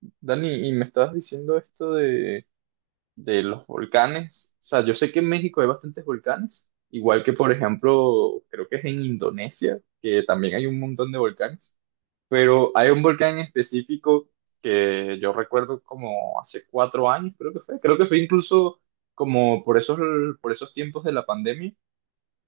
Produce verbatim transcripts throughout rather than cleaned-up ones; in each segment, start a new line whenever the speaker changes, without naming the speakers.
Dani, y me estabas diciendo esto de, de los volcanes. O sea, yo sé que en México hay bastantes volcanes, igual que, por ejemplo, creo que es en Indonesia, que también hay un montón de volcanes, pero hay un volcán en específico que yo recuerdo como hace cuatro años. Creo que fue, creo que fue incluso como por esos, por esos tiempos de la pandemia,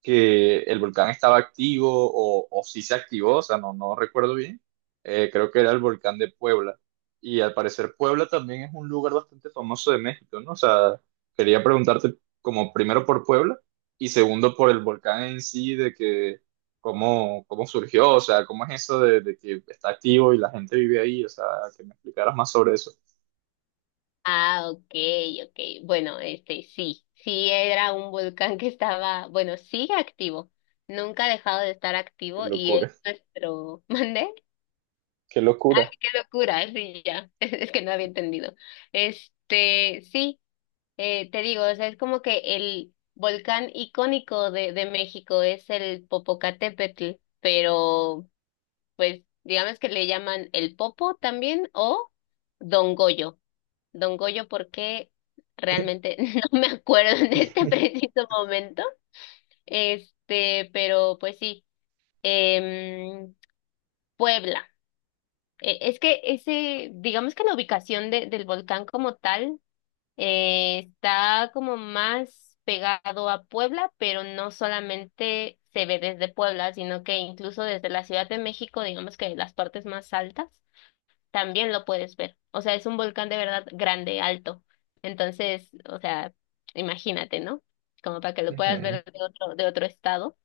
que el volcán estaba activo o, o si se activó. O sea, no, no recuerdo bien. Eh, creo que era el volcán de Puebla. Y al parecer Puebla también es un lugar bastante famoso de México, ¿no? O sea, quería preguntarte como primero por Puebla y segundo por el volcán en sí, de que cómo, cómo surgió, o sea, cómo es eso de, de que está activo y la gente vive ahí. O sea, que me explicaras más sobre eso.
Ah, ok, ok. Bueno, este sí, sí era un volcán que estaba, bueno, sigue activo. Nunca ha dejado de estar
Qué
activo y es
locura,
nuestro, ¿mandé?
qué locura.
Qué locura, ¿eh? Sí, ya. Es que no había entendido. Este, sí, eh, te digo, o sea, es como que el volcán icónico de, de México es el Popocatépetl, pero pues digamos que le llaman el Popo también o Don Goyo. Don Goyo, porque realmente no me acuerdo en este preciso momento. Este, pero pues sí, em, Puebla. Eh, es que ese, digamos que la ubicación de- del volcán como tal, eh, está como más pegado a Puebla, pero no solamente se ve desde Puebla, sino que incluso desde la Ciudad de México, digamos que de las partes más altas también lo puedes ver. O sea, es un volcán de verdad grande, alto. Entonces, o sea, imagínate, ¿no? Como para que lo puedas
Ujú.
ver de otro, de otro estado.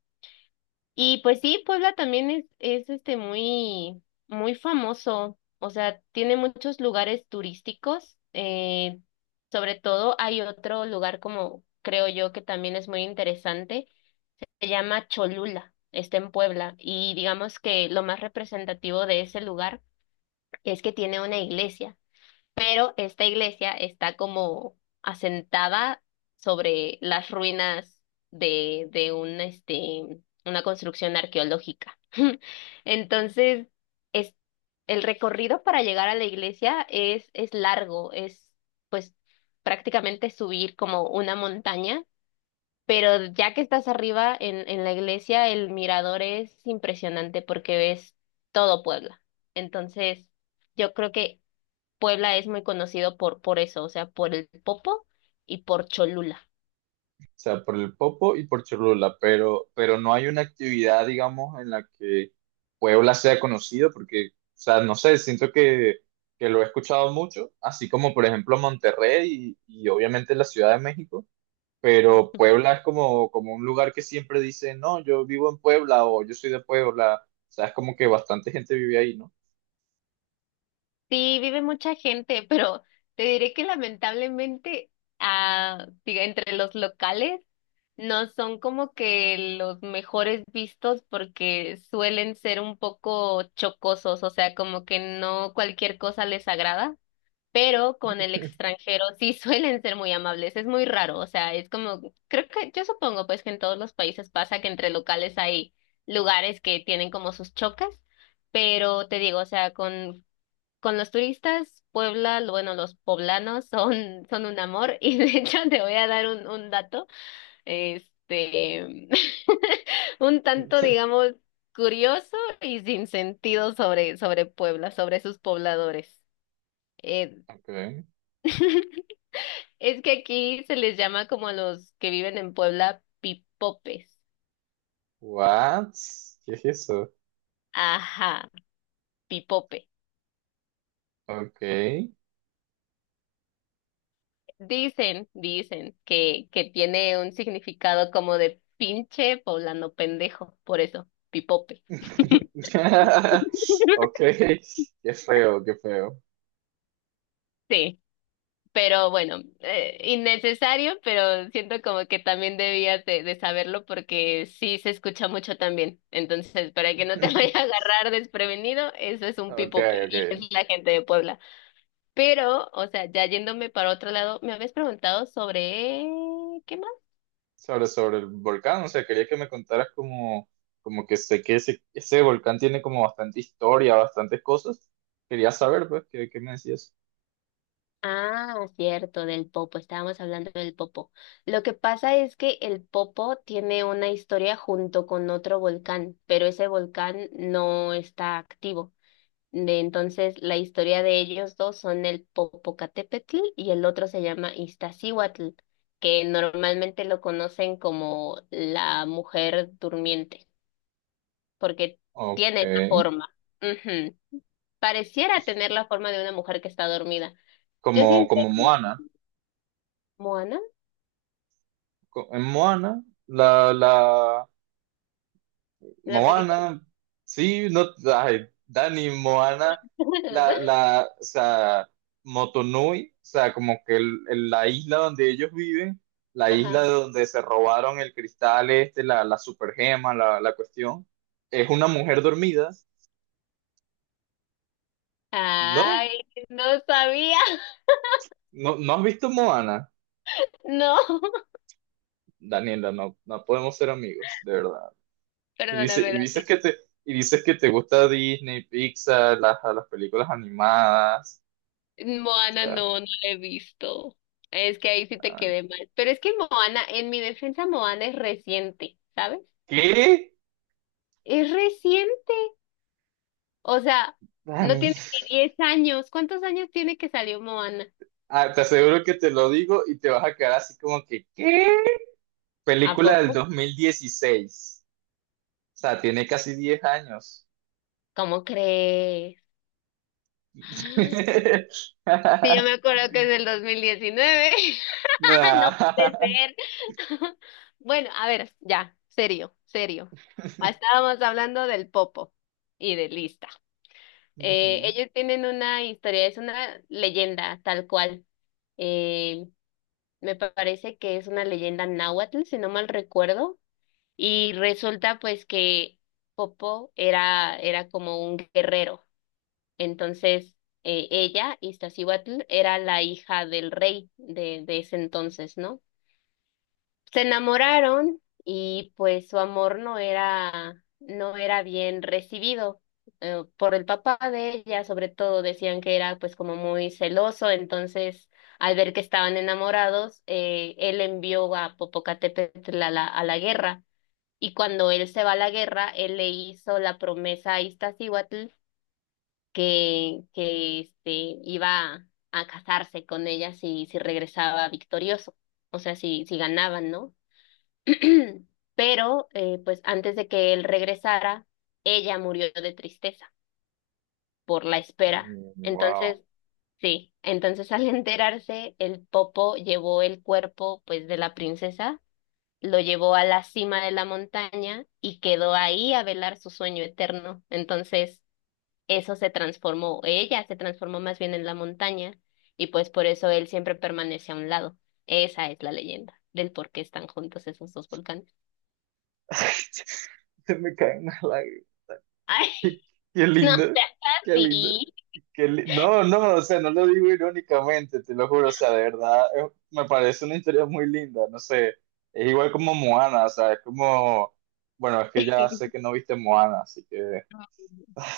Y pues sí, Puebla también es, es este muy, muy famoso. O sea, tiene muchos lugares turísticos. Eh, sobre todo hay otro lugar como creo yo que también es muy interesante. Se llama Cholula. Está en Puebla. Y digamos que lo más representativo de ese lugar es que tiene una iglesia, pero esta iglesia está como asentada sobre las ruinas de, de un, este, una construcción arqueológica. Entonces, es, el recorrido para llegar a la iglesia es, es largo, es pues prácticamente subir como una montaña. Pero ya que estás arriba en, en la iglesia, el mirador es impresionante porque ves todo Puebla. Entonces, yo creo que Puebla es muy conocido por, por eso, o sea, por el Popo y por Cholula.
O sea, por el Popo y por Cholula, pero, pero no hay una actividad, digamos, en la que Puebla sea conocido, porque, o sea, no sé, siento que, que lo he escuchado mucho, así como, por ejemplo, Monterrey y, y obviamente la Ciudad de México, pero Puebla es como, como un lugar que siempre dice, no, yo vivo en Puebla o yo soy de Puebla. O sea, es como que bastante gente vive ahí, ¿no?
Sí, vive mucha gente, pero te diré que lamentablemente, ah, diga, entre los locales no son como que los mejores vistos porque suelen ser un poco chocosos, o sea, como que no cualquier cosa les agrada. Pero con el extranjero sí suelen ser muy amables, es muy raro, o sea, es como, creo que yo supongo pues que en todos los países pasa que entre locales hay lugares que tienen como sus chocas, pero te digo, o sea, con, con los turistas, Puebla, lo- bueno, los poblanos son, son un amor y de hecho te voy a dar un, un dato, este, un tanto, digamos, curioso y sin sentido sobre, sobre Puebla, sobre sus pobladores. Eh,
Ok.
Es que aquí se les llama como a los que viven en Puebla pipopes.
What? ¿Qué es eso?
Ajá, pipope.
Ok.
Dicen, dicen que, que tiene un significado como de pinche poblano pendejo, por eso, pipope.
Ok, qué feo, qué feo.
Sí, pero bueno, eh, innecesario, pero siento como que también debías de, de saberlo porque sí se escucha mucho también. Entonces, para que no te vaya a agarrar desprevenido, eso es un
Ok,
pipope
ok.
y es la gente de Puebla. Pero, o sea, ya yéndome para otro lado, me habías preguntado sobre... ¿Qué más?
Sobre, sobre el volcán. O sea, quería que me contaras como, como que sé que ese, ese volcán tiene como bastante historia, bastantes cosas. Quería saber, pues, qué, qué me decías.
Ah, cierto, del popo. Estábamos hablando del popo. Lo que pasa es que el popo tiene una historia junto con otro volcán, pero ese volcán no está activo. De entonces, la historia de ellos dos son el Popocatépetl y el otro se llama Iztaccíhuatl, que normalmente lo conocen como la mujer durmiente, porque
Ok,
tiene esa forma. Ujú. Pareciera tener la forma de una mujer que está dormida. Yo sí,
como, como Moana.
Moana,
Co- En Moana, la, la,
la película.
Moana, sí, no, ay, Dani, Moana, la, la, o sea, Motonui, o sea, como que el- el- la isla donde ellos viven, la isla
Ajá.
de donde se robaron el cristal este, la, la supergema, la, la cuestión, es una mujer dormida, ¿no?
Ay, no sabía.
¿No, no has visto Moana?
No,
Daniela, no, no podemos ser amigos, de verdad. Y dice,
perdóname,
y dices
Dani.
que te, y dices que te gusta Disney, Pixar, las, las películas animadas, o
Moana
sea,
no, no la he visto. Es que ahí sí te
nada.
quedé mal. Pero es que Moana, en mi defensa, Moana es reciente, ¿sabes?
¿Qué?
Es reciente. O sea, no
Dani.
tiene ni diez años. ¿Cuántos años tiene que salió Moana?
Ah, te aseguro que te lo digo y te vas a quedar así como que, ¿qué?
¿A
Película del
poco?
dos mil dieciséis. O sea, tiene casi diez años.
¿Cómo crees? Sí, yo me acuerdo que es del dos mil diecinueve. No puede
Nah.
ser. Bueno, a ver, ya, serio, serio. Estábamos hablando del Popo y de Lista. Eh,
Ujú.
ellos tienen una historia, es una leyenda tal cual. Eh, me parece que es una leyenda náhuatl, si no mal recuerdo. Y resulta pues que Popo era, era como un guerrero. Entonces, eh, ella, Iztaccíhuatl, era la hija del rey de, de ese entonces, ¿no? Se enamoraron y pues su amor no era, no era bien recibido, eh, por el papá de ella, sobre todo decían que era pues como muy celoso, entonces al ver que estaban enamorados, eh, él envió a Popocatépetl a la, a la guerra, y cuando él se va a la guerra, él le hizo la promesa a Iztaccíhuatl que, que este, iba a casarse con ella si, si regresaba victorioso, o sea, si, si ganaban, ¿no? Pero, eh, pues antes de que él regresara, ella murió de tristeza por la espera.
Mm. Wow.
Entonces, sí, entonces al enterarse, el Popo llevó el cuerpo, pues, de la princesa, lo llevó a la cima de la montaña y quedó ahí a velar su sueño eterno. Entonces, eso se transformó, ella se transformó más bien en la montaña, y pues por eso él siempre permanece a un lado. Esa es la leyenda del por qué están juntos esos dos volcanes.
Se me caen las lágrimas.
Ay,
Qué, qué
no
lindo.
seas
Qué lindo.
así.
que li- No, no, o sea, no lo digo irónicamente, te lo juro, o sea, de verdad, eh, me parece una historia muy linda, no sé, es igual como Moana, o sea, es como, bueno, es que ya sé que no viste Moana, así que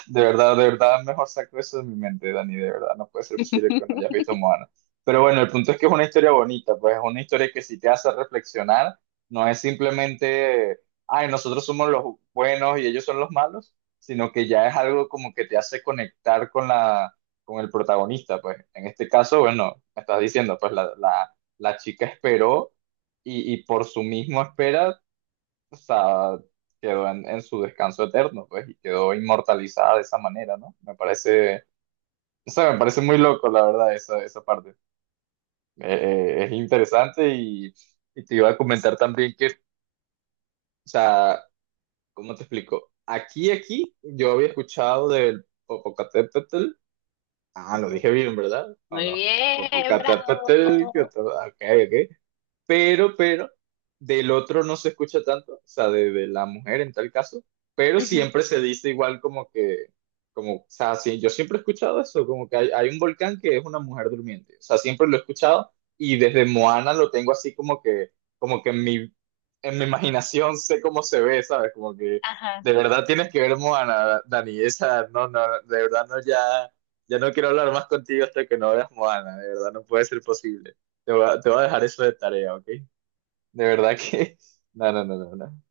de verdad, de verdad, mejor saco eso de mi mente, Dani, de verdad, no puede ser posible que no hayas visto Moana. Pero bueno, el punto es que es una historia bonita, pues es una historia que sí te hace reflexionar, no es simplemente, ay, nosotros somos los buenos y ellos son los malos, sino que ya es algo como que te hace conectar con la, con el protagonista, pues en este caso, bueno, me estás diciendo, pues la, la, la chica esperó y, y por su mismo espera, o sea, quedó en, en su descanso eterno, pues, y quedó inmortalizada de esa manera, ¿no? Me parece, o sea, me parece muy loco, la verdad, esa, esa parte. Eh, eh, es interesante y, y te iba a comentar también que, o sea, ¿cómo te explico? Aquí, aquí, yo había escuchado del Popocatépetl, ah, lo
Ujú.
dije bien, ¿verdad? ¿O
Muy
no?
bien, bravo.
Popocatépetl, que- ok, ok. pero, pero, del otro no se escucha tanto, o sea, de, de la mujer en tal caso, pero
Ujú.
siempre se dice igual como que, como, o sea, sí, yo siempre he escuchado eso, como que hay, hay un volcán que es una mujer durmiente, o sea, siempre lo he escuchado y desde Moana lo tengo así como que, como que en mi, en mi imaginación sé cómo se ve, ¿sabes? Como que
Ajá.
de verdad tienes que ver Moana, Dani, esa, no, no, de verdad no, ya, ya no quiero hablar más contigo hasta que no veas Moana, de verdad no puede ser posible. Te voy a, te voy a dejar eso de tarea, ¿ok? De verdad que... No, no, no, no, no.